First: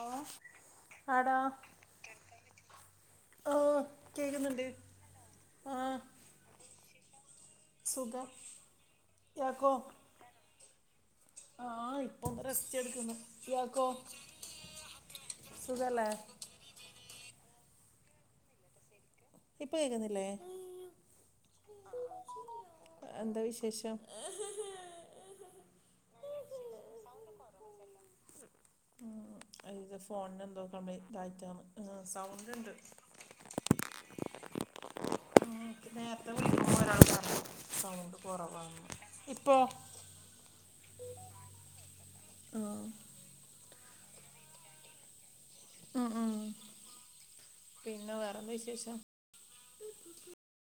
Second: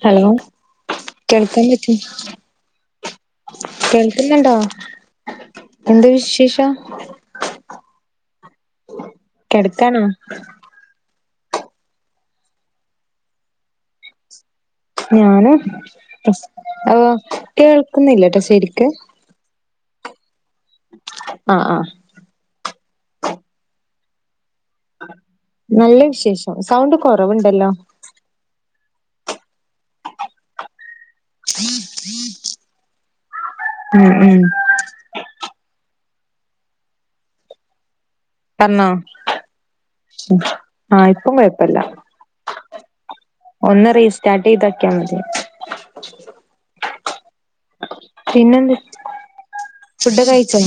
ഓ hello ആടാ കേൾകാൻ പറ്റ് ആ കേൾക്ക്ന്ന്ണ്ടോ കേൾക്കുന്നുണ്ട് ആ എന്ത് വിശേഷം സുഖം ഇയാക്കോ? കെടക്കാണോ ആഹ് ഇപ്പൊന്ന് റസ്റ്റെട്ക്ക്ന്ന് ഇയാക്കോ ഞാനും സുഖല്ലേ അതെ കേൾക്കുന്നില്ലട്ടൊ ശരിക്ക് ഇപ്പ കേക്ക്ന്നില്ലേ? ആഹ് ആഹ് എന്താ വിശേഷം? നല്ല വിശേഷം സൗണ്ട് കൊറവ്ണ്ടല്ലോ ഇത് ഫോണിനെന്തോ കംപ്ലയിന്റ് ഇതായിട്ടാണ് സൗണ്ട്ണ്ട് ഉം ഉം ഇന്ക്ക് നേരത്തെ വിളിക്കുമ്പൊരാള് പർഞ്ഞ് സൗണ്ട് കൊറവാണ്ന്ന് പറഞ്ഞോ ഇപ്പൊ ആ ഇപ്പം കൊഴപ്പല്ല ആഹ് ഒന്ന് റീസ്റ്റാർട്ടെയ്തോക്കിയാ മതി അഹ് ആഹ് പിന്നെ വേറെന്താ വിശേഷം ഫുഡൊക്കൊ കയിച്ചോ?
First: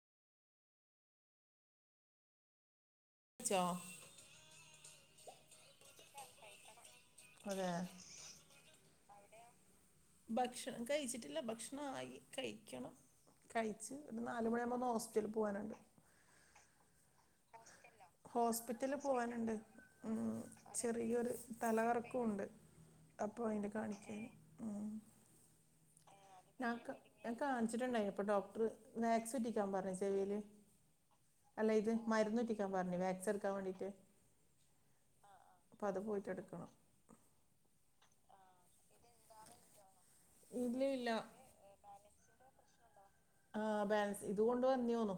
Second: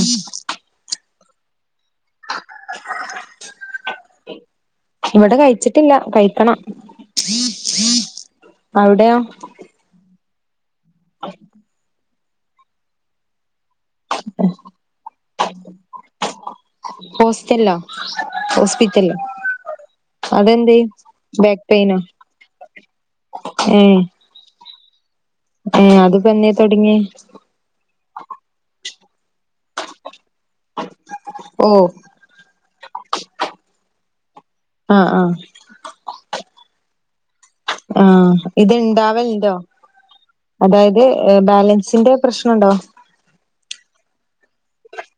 ച്ചോ ഇവിടെ കഴിച്ചിട്ടില്ല കഴിക്കണം അതെ അവിടയോ ഭക്ഷണം കയിച്ചിട്ടില്ല ഭക്ഷണായി കഴിക്കണം കഴിച്ച് ഒരു നാല് മണിയാവുമ്പൊന്ന് ഹോസ്പിറ്റൽ പോവാന്ണ്ട് ഹോസ് ഹോസ്പിറ്റല് പോവാന്ണ്ട് ഉം അതെന്തേ ചെറിയൊര് ബാക്ക് പെയിനോ തലകറക്കൊണ്ട് അപ്പോ അയ്ന്റെ കാണിക്കാന് ആഹ് അത് ഞാക്ക ഞാൻ കാണിച്ചിട്ടുണ്ടായി ഇപ്പൊ ഡോക്ടർ വാക്സ് ഇട്ടിക്കാൻ പറഞ് ചെവില് അല്ല ഓ ഇത് മരന്നൊറ്റിക്കാൻ പറഞ്ഞി വാക്സ് എടുക്കാ വേണ്ടീട്ട് ആ ആ അപ്പ അത് പോയിറ്റട്ക്കണം ആ ഇത്ണ്ടാവല്ണ്ടോ ഇല്ല അതായത് ഇല്ല ബാലൻസിന്റെ പ്രശ്നണ്ടോ ആ ബാലൻസ് ഇതൊണ്ട് വന്ന യന്നു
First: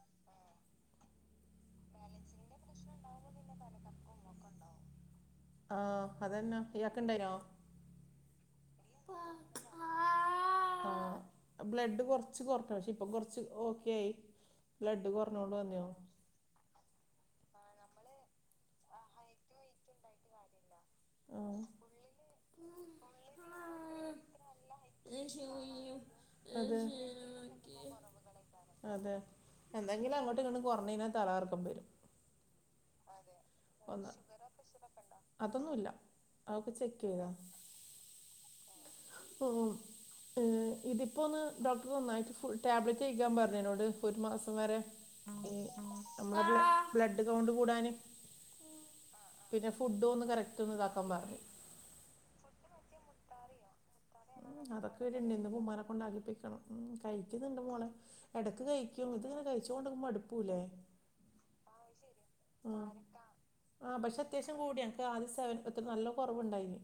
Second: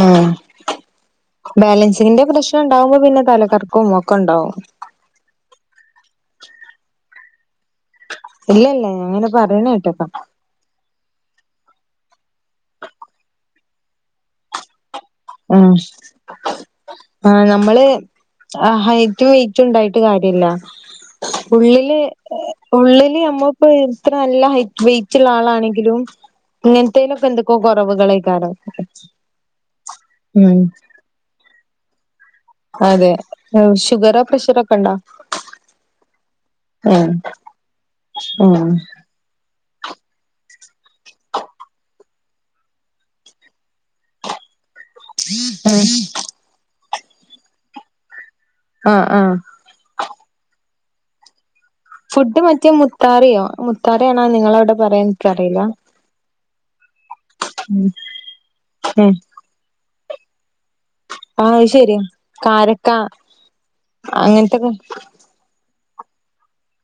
ആ ബാലൻസിന്റെ പ്രശ്നാണ്ടാവുമ്പോ പിന്നെ തലകർക്കൊ ഒക്കെണ്ടാവും ആ അതന്നാ ഇയാക്ക്‌ണ്ടായിനോ ഇല്ലല്ല അങ്ങനെ പറയണ ആ കേട്ടക്ക ആ ബ്ലഡ് കൊർച്ച് കൊറഞ് പക്ഷെ ഇപ്പ കൊർച്ച് ഓക്കേയി ബ്ലഡ് കൊ ആ ആ നമ്മള് ഹൈറ്റും വെയ്റ്റുണ്ടായിട്ട് കാര്യല്ല ആ ഉള്ളില് ഉള്ളില് നമ്മപ്പൊ ഇത്ര നല്ല ഹൈ വെയിറ്റ്ള്ള ആളാണെങ്കിലും അത് ഇങ്ങനത്തേലൊക്കെ എന്തൊക്കോ കുറവുകള് ഏക്കാരം എന്തെങ്കില് അങ്ങോട്ടിങ്ങട്ട് കൊർഞ്ഞയിനാ തലകറക്കം വരും അതെ ഷുഗറോ പ്രഷറോ ഒക്കെ ഉണ്ടോ അതൊന്നുല്ല അഒക്കെ ചെക്കെയ്താ ഉം ഓ ഇതിപ്പോന്ന് ഡോക്ടർ നന്നായിട്ട് ഫുള് ടാബ്ലറ്റ് കഴിക്കാൻ പറഞ്ഞോട് ഒരു മാസം വരെ നമ്മളൊരു ബ്ലഡ് കൗണ്ട് കൂടാന് അ ആ പിന്നെ ഫുഡ് ഒന്ന് കറക്റ്റ് ഒന്ന് ഇതാക്കാൻ പറഞ് ഫുഡ് മറ്റേ മുത്താരിയോ മുത്താറിയാണ് മ് അതൊക്കെ ഒര്ന്ന് ഇന്ന് പ്പമ്മാന കൊണ്ടാകിപ്പിക്കണം മ് കഴിക്ക്‌ന്ന്ണ്ട് ഉം മോളെ ഇടക്ക് കഴിക്കും ഉം ഇത്ങ്ങനെ കഴിച്ചോണ്ടുമ്പോ മടുക്കൂലേ ആഹ് അത് ശരിയാ മ് കാരക്ക ആ പക്ഷെ അത്യാവശ്യം അങ്ങനത്തൊക്കെ കൂടിയാനിക്ക ആദ്യ സെവ എത്ര നല്ല കൊറവുണ്ടായിന്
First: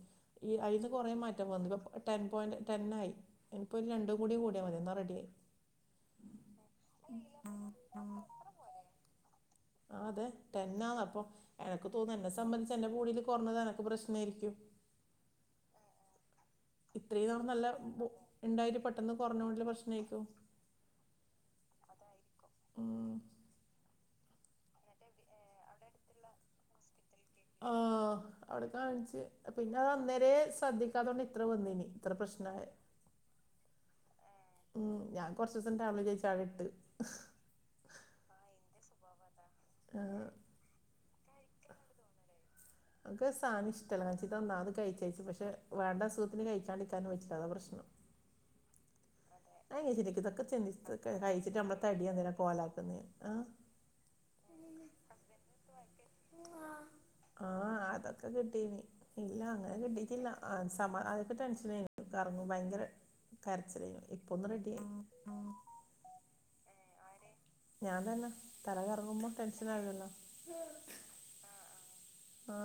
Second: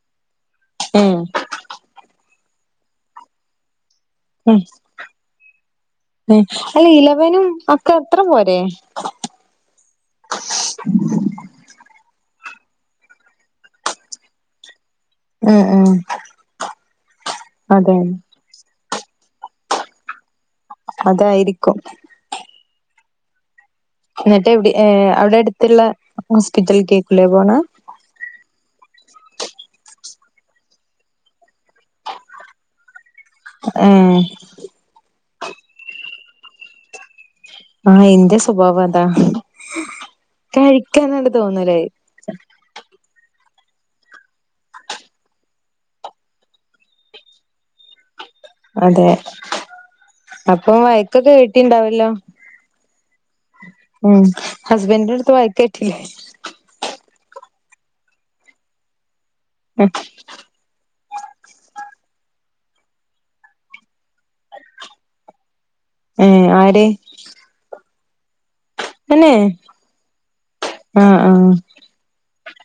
ഈ അയില് കുറേ ഉം മാറ്റം വന്ന് ഇ ടെൻ പോയിന്റ് ടെൻ ആയി ഇൻപ്പോ ഒരു രണ്ടു ഉം കൂടിയാ മതിന്നാ റെഡി ആയി അല്ല ഇലവനും ഒക്കെ അത്ര പോരേ ആ അതെ ടെന്നാന്ന അപ്പൊ എനക്ക് തോന്ന എന്നെ സംബന്ധിച്ച് എന്റെ ബോടില് കുറഞ്ഞത് എനക്ക് പ്രശ്നായിരിക്കും ആ ആ ഇത്രയും നാള് നല്ല ഇണ്ടായിട്ട് പെട്ടെന്ന് കൊർഞ്ഞോണ്ടില പ്രശ്നായിക്കു അതായിരിക്കും ഉം എന്നിട്ട് എവിടി അവിടെ എടുത്ത്ള്ള ഹോസ്പിറ്റല്കേക്കൂലേ പോണ ആ അവിടെ കാണിച്ചച്ച് പിന്നെ അന്നേരെ ശ്രദ്ധിക്കാതെ കൊണ്ട് ഇത്ര വന്നീന് ഇത്ര പ്രശ്നയൊ. [inaudible] ഏ മ് ഞാൻ കുറച്ച് ദിവസം ടാബിലയിച്ച് അവിടെ ഇട്ട്. ആ ഇന്റെ സ്വഭാവം അതാ കഴിക്കാനട് തോന്നൂലൊ. [inaudible] നനിക്ക് സധനംഷ്ടമല്ല കാ ഒന്നാമത് അത് കഴിച്ച അയച്ച് പക്ഷേണ്ടസുഖത്തിന് കഴിക്കാണ്ടിക്കാനും പറ്റില്ല അത പ്രശ്നം. അതെ അ ചിദിക്കുക്ക് അപ്പൊ ഇതൊക്കെ വഴക്കൊക്കെ കഴിച്ചിട്ട് നമ്മള തടി കേട്ടിണ്ടാവല്ലോ എന്തിനകോലാക്കുന്നോ. ആ മ് ഹുസ്ബൻഡട്ത്ത് വയക്ക്കെടിലൊ ആഹ അതൊക്കെ കിട്ടീന് ഇല്ല അങ്ങനെ കിട്ടീട്ടില്ല. ആ സമാ അതൊക്കെ ടെൻഷൻ കറങ്ങു ഭയങ്കര കരച്ചിലായി ഇപ്പൊന്ന് റെഡി ആയി. ഏ ആര് ആര് ഞാൻ തന്നൊ തല കറങ്ങുമ്പോ തന്നെ ടെൻഷൻ ആകല്ലോ. ഹ ആഹ് ആഹ് ഹ ആ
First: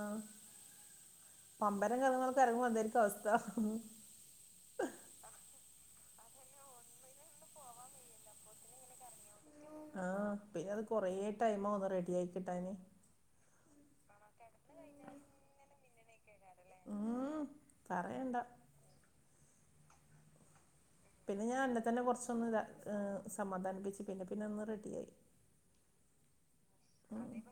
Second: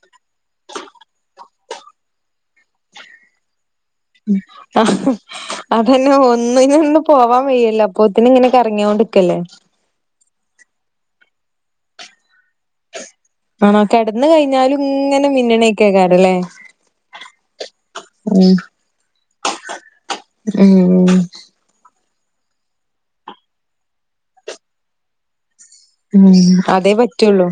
പമ്പരം കറങ്ങുപോലെ കറങ്ങും അതായിരിക്കും അവസ്ഥ. ആഹ് അപ്പം പിന്നെ. ഒന്നിനൊന്നും പോവാൻ വയ്യല്ലോ അപ്പൊത്തിന് ഇങ്ങനെ കറങ്ങിയോണ്ട്ക്കല്ലേ. ആഹ് പിന്നെ അത് കുറേ ടൈമ് ആവും ഒന്ന് റെഡി ആയി കിട്ടാന്. ആണോ കിടന്ന് കഴിഞ്ഞാലും ഇങ്ങനെ മിന്നുണയിക്കക്കാരല്ലേ? ഉം, ഉ പറയണ്ട ഉം പിന്നെ ഞാൻ അന്നെ തന്നെ കുറച്ചൊന്ന് സമാധാനിപ്പിച്ചു പിന്നെ പിന്നെ ഒന്ന് റെഡിയായി. ഉം അതേ പറ്റുള്ളൂ.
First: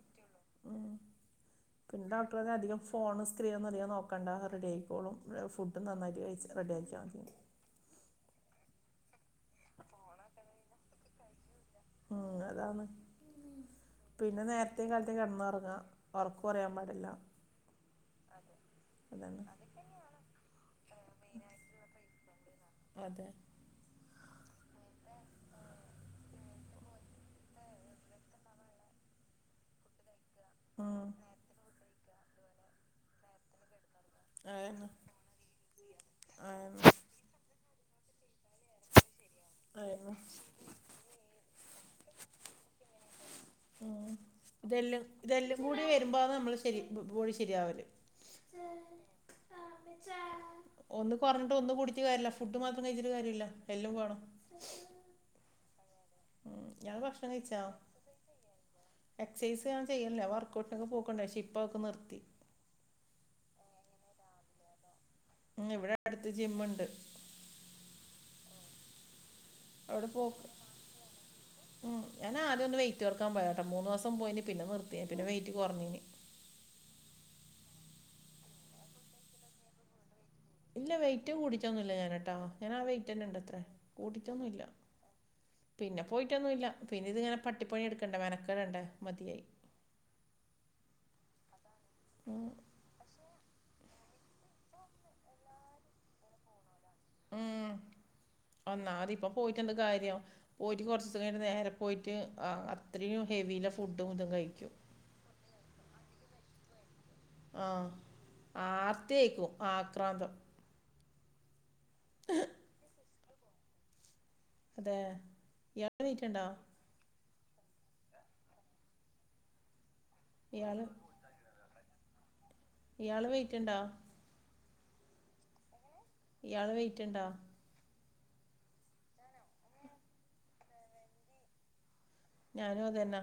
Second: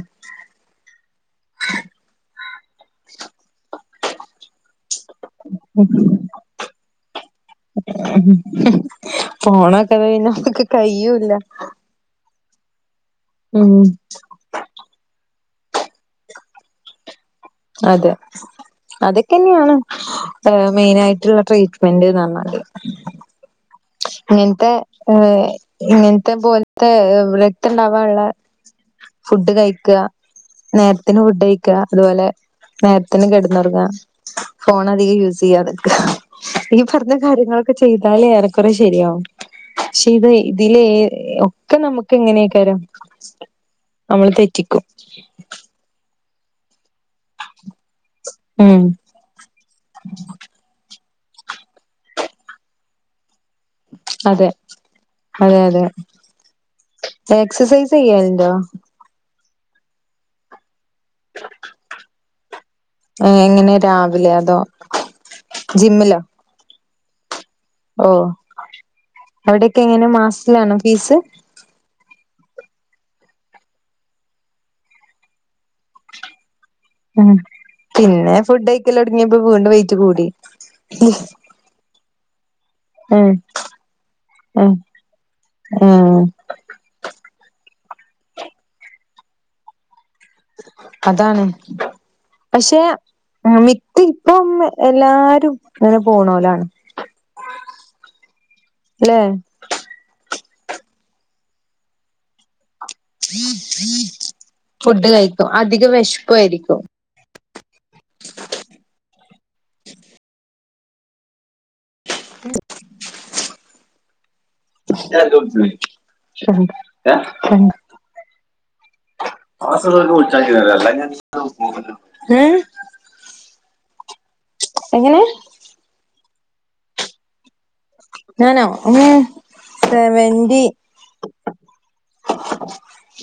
പിന്നെ ഡോക്ടർപറഞ്ഞു അധികം ഫോൺ സ്ക്രീൻഒന്നും അധി കം നോക്കണ്ട റെഡി ആയിക്കോളും. ഇ ഫുഡ് നന്നായിട്ട് കഴിച്ച്ട് റെഡിയാക്കിയാൽ മതി. ഫോണൊക്കെ ഒഴിവാക്കാൻ കയ്യൂല്ല. ഉം അതാണ് ഉം പിന്നെ നേ രത്തെ കാലത്തേ കിടന്നുറങ്ങുക ഉറക്കും കുറയാൻ പാടില്ല. അതെ അതാണ് അതൊക്കെന്നെയാണ്. ഹ് മെയിന ആയിട്ടുള്ള ട്രീറ്റ്മെന്റ് ന് പറഞ്ഞാല്. അതെ ഇങ്ങനത്തെ ഏഹ് ഇങ്ങനത്തെ പോലത്തെ രക്ത ഇണ്ടാവുള്ള ഫുഡ് കഴിക്ക. ഉം, നേരത്തിന് ഫുഡ്ഴിക്ക അതുപോലെ നേരത്തിന് കെടന്ന് ഉറുങ്ങ. ഫോൺ അതെന്നെ, അധികം യൂസ് ചെയ്യാതെ ഈ അതെന്നെ, പറഞ്ഞ കാര്യങ്ങളൊക്കെ ചെയ്താലേ ഏറെ ക്കുറെ ശരിയാവും പക്ഷെ അതെന്നെ. ഇത് ഇതിലെ ഓ ക്കെ നമുക്ക് എങ്ങനെയൊക്കരാം. ഇതെല്ലാം ഇതെല്ലും കൂടി വരുമ്പോൾ നമ്മൾ ശരി പോടി ശരിയാവല്ല്. ഉം ആ മ്മിച്ചാ ഒന്ന് കുറഞ്ഞിട്ട് ഒും കുടിച്ച് കാര്യല്ല ഫുഡ് മാത്രം കഴിച്ചിട്ട് കാര്യല്ല എല്ലാം വേണം. അതെ അതെ അതെ ഉം ഇയാള് എക്സസൈസ് ചെയ്യാലണ്ടോ. എക്സൈസ് ഞാ ചെയ്യില്ല വർക്ക് ഔട്ടിനൊക്കെ പോക്കണ്ടേ പക്ഷെ ഇപ്പൊ അതൊക്കെ നിർത്തി. എങ്ങനെ രാവിലെ അതോ ഉം ഇവിടെ ജിമ്മിലോ അടുത്ത് ജിമ്മുണ്ട് ഓ അവിടെയൊക്കെ എങ്ങനെ അവിടെ പോക്ക് മാസത്തിലാണോ ഫീസ് ഉം ഞാൻ ആദ്യ ഒന്ന് വെയിറ്റ് കു റക്കാൻ പോയട്ട മൂന്ന് ദിവസം പോയിന് പിന്നെ നിർത്തിയ പിന്നെ വെയിറ്റ് കുറഞ്ഞീന് ഉം പിന്നെ ഫുഡ് കഴിക്കല് തുടങ്ങിയപ്പോ വീണ്ടും വെയിറ്റ് കൂടി ഇല്ല വെയിറ്റ് കൂടിയിട്ടൊന്നും ഇല്ല ഞാന്ട്ടോ ഞാനാ ആ വെയിറ്റ് തന്നെ ഉം ഉണ്ടത്രേ കൂട്ടിയിട്ടൊന്നു ഇല്ല ഉം പിന്നെ ഉം പോയിട്ടൊന്നു ഇല്ല പിന്നെ ഇതിങ്ങനെ പട്ടിപ്പണി എടുക്കണ്ടേ മെനക്കെ ടണ്ടേ മതിയായി അതാണ് ഉം പക്ഷെ മിത്ത് ഇപ്പം എല്ലാരും ഇങ്ങനെ പോണോലാണ് ഉം ഒന്നാമത് ല്ലെ ഇപ്പ പോയിട്ട എന്ത് കാര്യം പോയിട്ട് കുറച്ച് നേരം നേരെ പോയിട്ട് ആ ആ അത്രയും ഹെവിയിലെ ഫുഡ് മൊത്തം കഴിക്കും ഫുഡ് കഴിക്കും അധികം വിശപ്പും ആയിരിക്കും ആഹ് ആർത്തി ആയിരിക്കും ആക്രാന്തം അഹ് ഇയാൾ വെയിറ്റ് ഉണ്ടോ [unintelligible] ഇയാൾ ഏഹ് ഇയാള് വെയിറ്റ്ണ്ടോ എങ്ങനെ ഇയാള് വെയിറ്റ് ഉണ്ടോ ഞാനോ ഉം സെവന്റി ഞാനും അതന്നാ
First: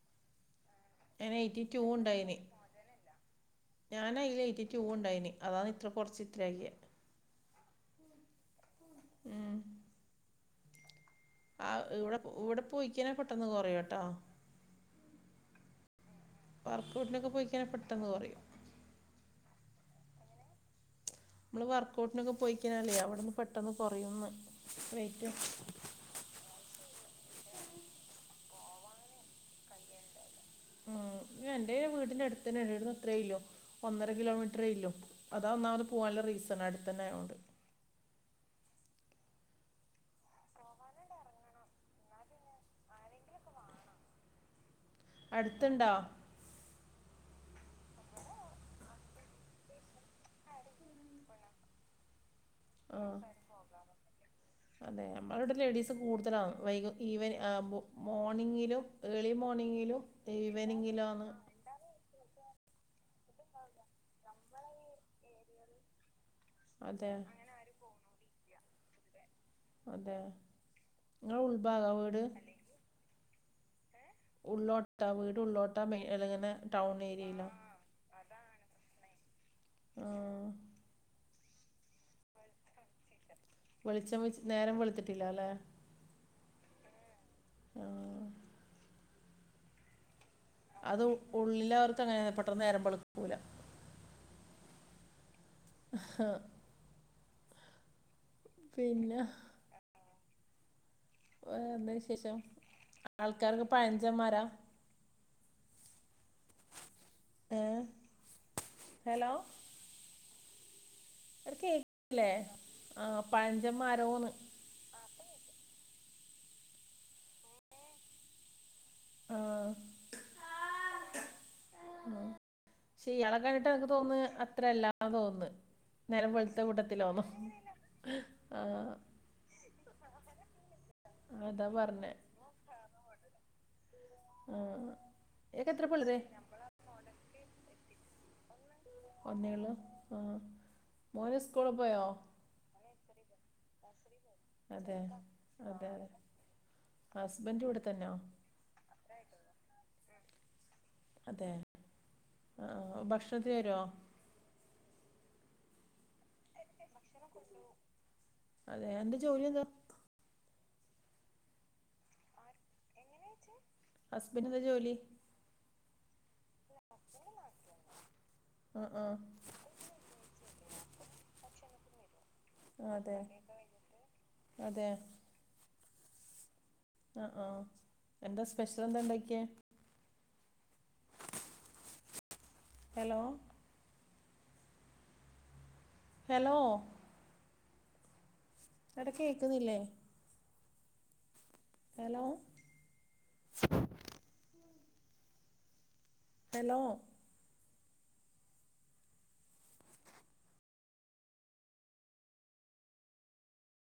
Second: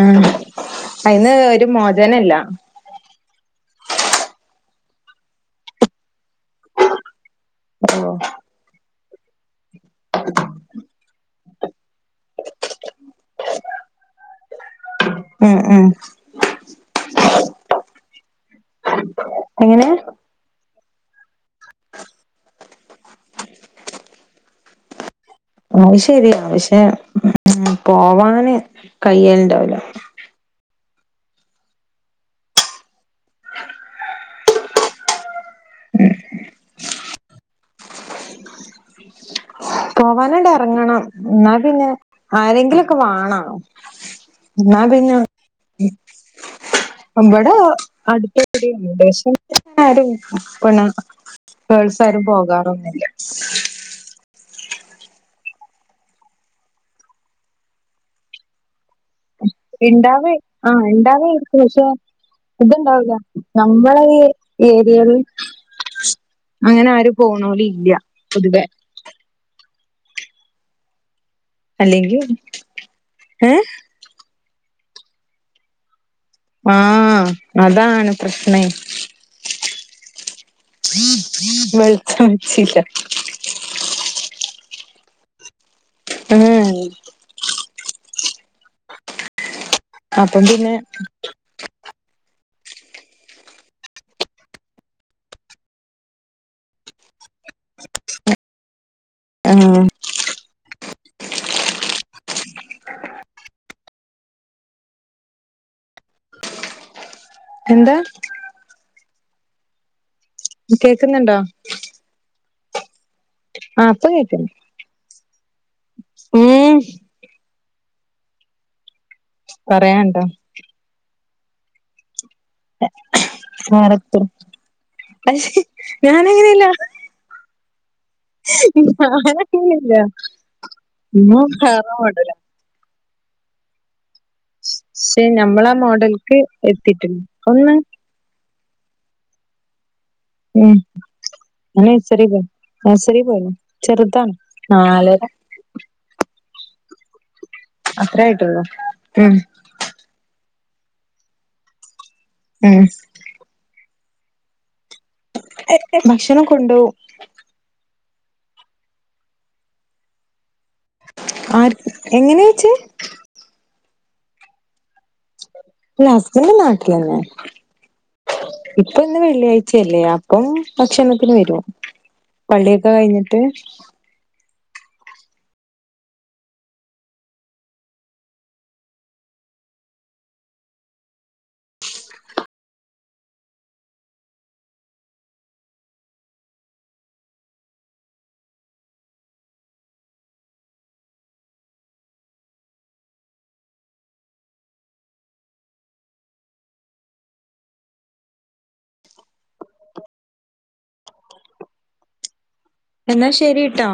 ആഹ് ഞാൻ അയ്ന്ന് എയ്റ്റി ഒരു ടു മോചനല്ല ഉണ്ടായിന് ഞാൻ അതിൽ എയ്റ്റി ടു ഉണ്ടായിനി അതാണ് ഇത്ര കുറച്ച് ഇത്രയാക്കിയേ ഹലോ ഏ ആ ഇവിടെ ഇവിടെ പോയിക്കാനെ പെട്ടെന്ന് കൊറയോട്ടോ ഉം ഉം വർക്ക് ഔട്ടിനൊക്കെ പോയിക്കയ്ഞ്ഞാ പെട്ടെന്ന് കൊറയും എങ്ങനെ നമ്മള് വർക്കഔട്ടിനൊക്കെ പോയിക്കനല്ലേ അവിടെന്ന് പെട്ടന്ന് കൊറയുന്ന് വെയ്റ്റ് അത് ശരിയാ പക്ഷേ ഉം പോവാന് കയ്യൽ ഉണ്ടാവൂല ഉം എൻ്റയ്ന് വീടിന്റെ അടുത്തന്നെ വിട്ന്ന് അത്രല്ലോ ഒന്നര കിലോമീറ്റർ ഇല്ലു അതാ ഒന്നാമത് പോകാനുള്ള റീസൺ അടുത്ത തന്നെ ആയോണ്ട് പോവാനായിണ്ടെറങ്ങണം എന്നാൽ പിന്നെ ആരെങ്കിലൊക്കെ വാണം ഇന്നാ പിന്നെ അടുത്തുണ്ടോ ഇവിടെ അടുത്തൗടി ഇണ്ട് പക്ഷേ ആരും പിന്നെ ഗേൾസ് ആരും പോകാറോ ആഹ് അതെ നമ്മളവിടെ ലേഡീസ് കൂടുതലാണ് വൈകു- ഈവ മോർണിങ്ങിലും ഏർളി മോർണിങ്ങിലും ഇണ്ടാവേ ആ ഈവനിങ്ങിലും ആന്ന് ഇണ്ടാവേയിരിക്കും പക്ഷെ ഇത്ണ്ടാവില്ല നമ്മള ഈ ഏരിയേൽ അങ്ങനെ അതെ ആരു പോണോലില്ല പൊതുവെ അതെ നിങ്ങളെ ഉൾഭാഗാ അല്ലങ്കിൽ വീട് ഏഹ് ഉള്ളോട്ട വീട് ഉള്ളോട്ടാ അല്ലങ്ങനെ ആഹ് അതാണ് പ്രശ്നേ പ്രശ്നേ ആഹ് വെൾച്ച ച്ചീല്ല വെളിച്ചം വെച്ച് നേരം വെൾത്തിട്ടില്ല ല്ലെ ഉം ആ അപ്പം പിന്നെ ഉള്ളിലാവർക്കങ്ങനെണ് പെട്ടെന്ന് നേരമ്പെളുക്കൂല അഹ് പിന്നെ ഉം വേറന്ത വിശേഷം ആൾക്കാരൊക്കെ പഴഞ്ചന്മാരാ ഏഹ് എന്താ ഹലോ കേക്കുന്നുണ്ടോ അഹ് കേക്കല്ലേ ആഹ് ആഹ് പ്പൊ കേക്ക്ണ്ട് ഉം പറയാണ്ടോ ആഹ് ശേ യാളെ കണ്ടിട്ട് എനിക്ക് തോന്ന് ക്യാരക്ടർ അത്രല്ലാ തോന്ന് പക്ഷെ നേരം വെളുത്ത ഞാനങ്ങനെയല്ല കൂട്ടത്തിലോന്നോ ഞാനങ്ങല്ല അതാ പറഞ്ഞേ [unintelligible] ആ ശേ നഞമ്മളാ ഇയാൾക്ക് എത്ര പിള്ളേര് മോഡലക്ക് എത്തിട്ടുില്ല ഒന്ന് ഒന്നേള്ളൂ ആ ഉം മോന് സ്കൂള് പോയോ നഴസറി പോണ്‌ ചെറുതാണ് അതെ നാലര അതെ അതെ ഹസ്ബൻഡ ഇവിടു അത്ര ആയിട്ടോള്ളൂ ഉം അതെ ഉം ഭക്ഷണത്തി വരുമോ ഏ ഭക്ഷണം കൊണ്ടോവും അതെ എന്താ ജോലി എന്താ ആ എങ്ങനെയ ചോയിച്ചേ ഹസ്ബൻഡന് എന്താ ജോലി ഹസ്ബൻഡ നാട്ടിലന്നെ ആ ഇപ്പൊ ആ ഇന്ന് വെള്ളിയാഴ്ചയല്ലയ ഇപ്പം ഭക്ഷണത്തിന് വരും പള്ളിയൊക്കെ അതെ കഴിഞ്ഞിട്ട് അതെ ആ ആ എന്താ സ്പെഷ്യൽ എന്താ ഉണ്ടാക്കിയത് ഹലോ ഹലോ അവിടെ കേക്കുന്നില്ലേ ഹലോ ഹലോ എന്നാ ശരിട്ടോ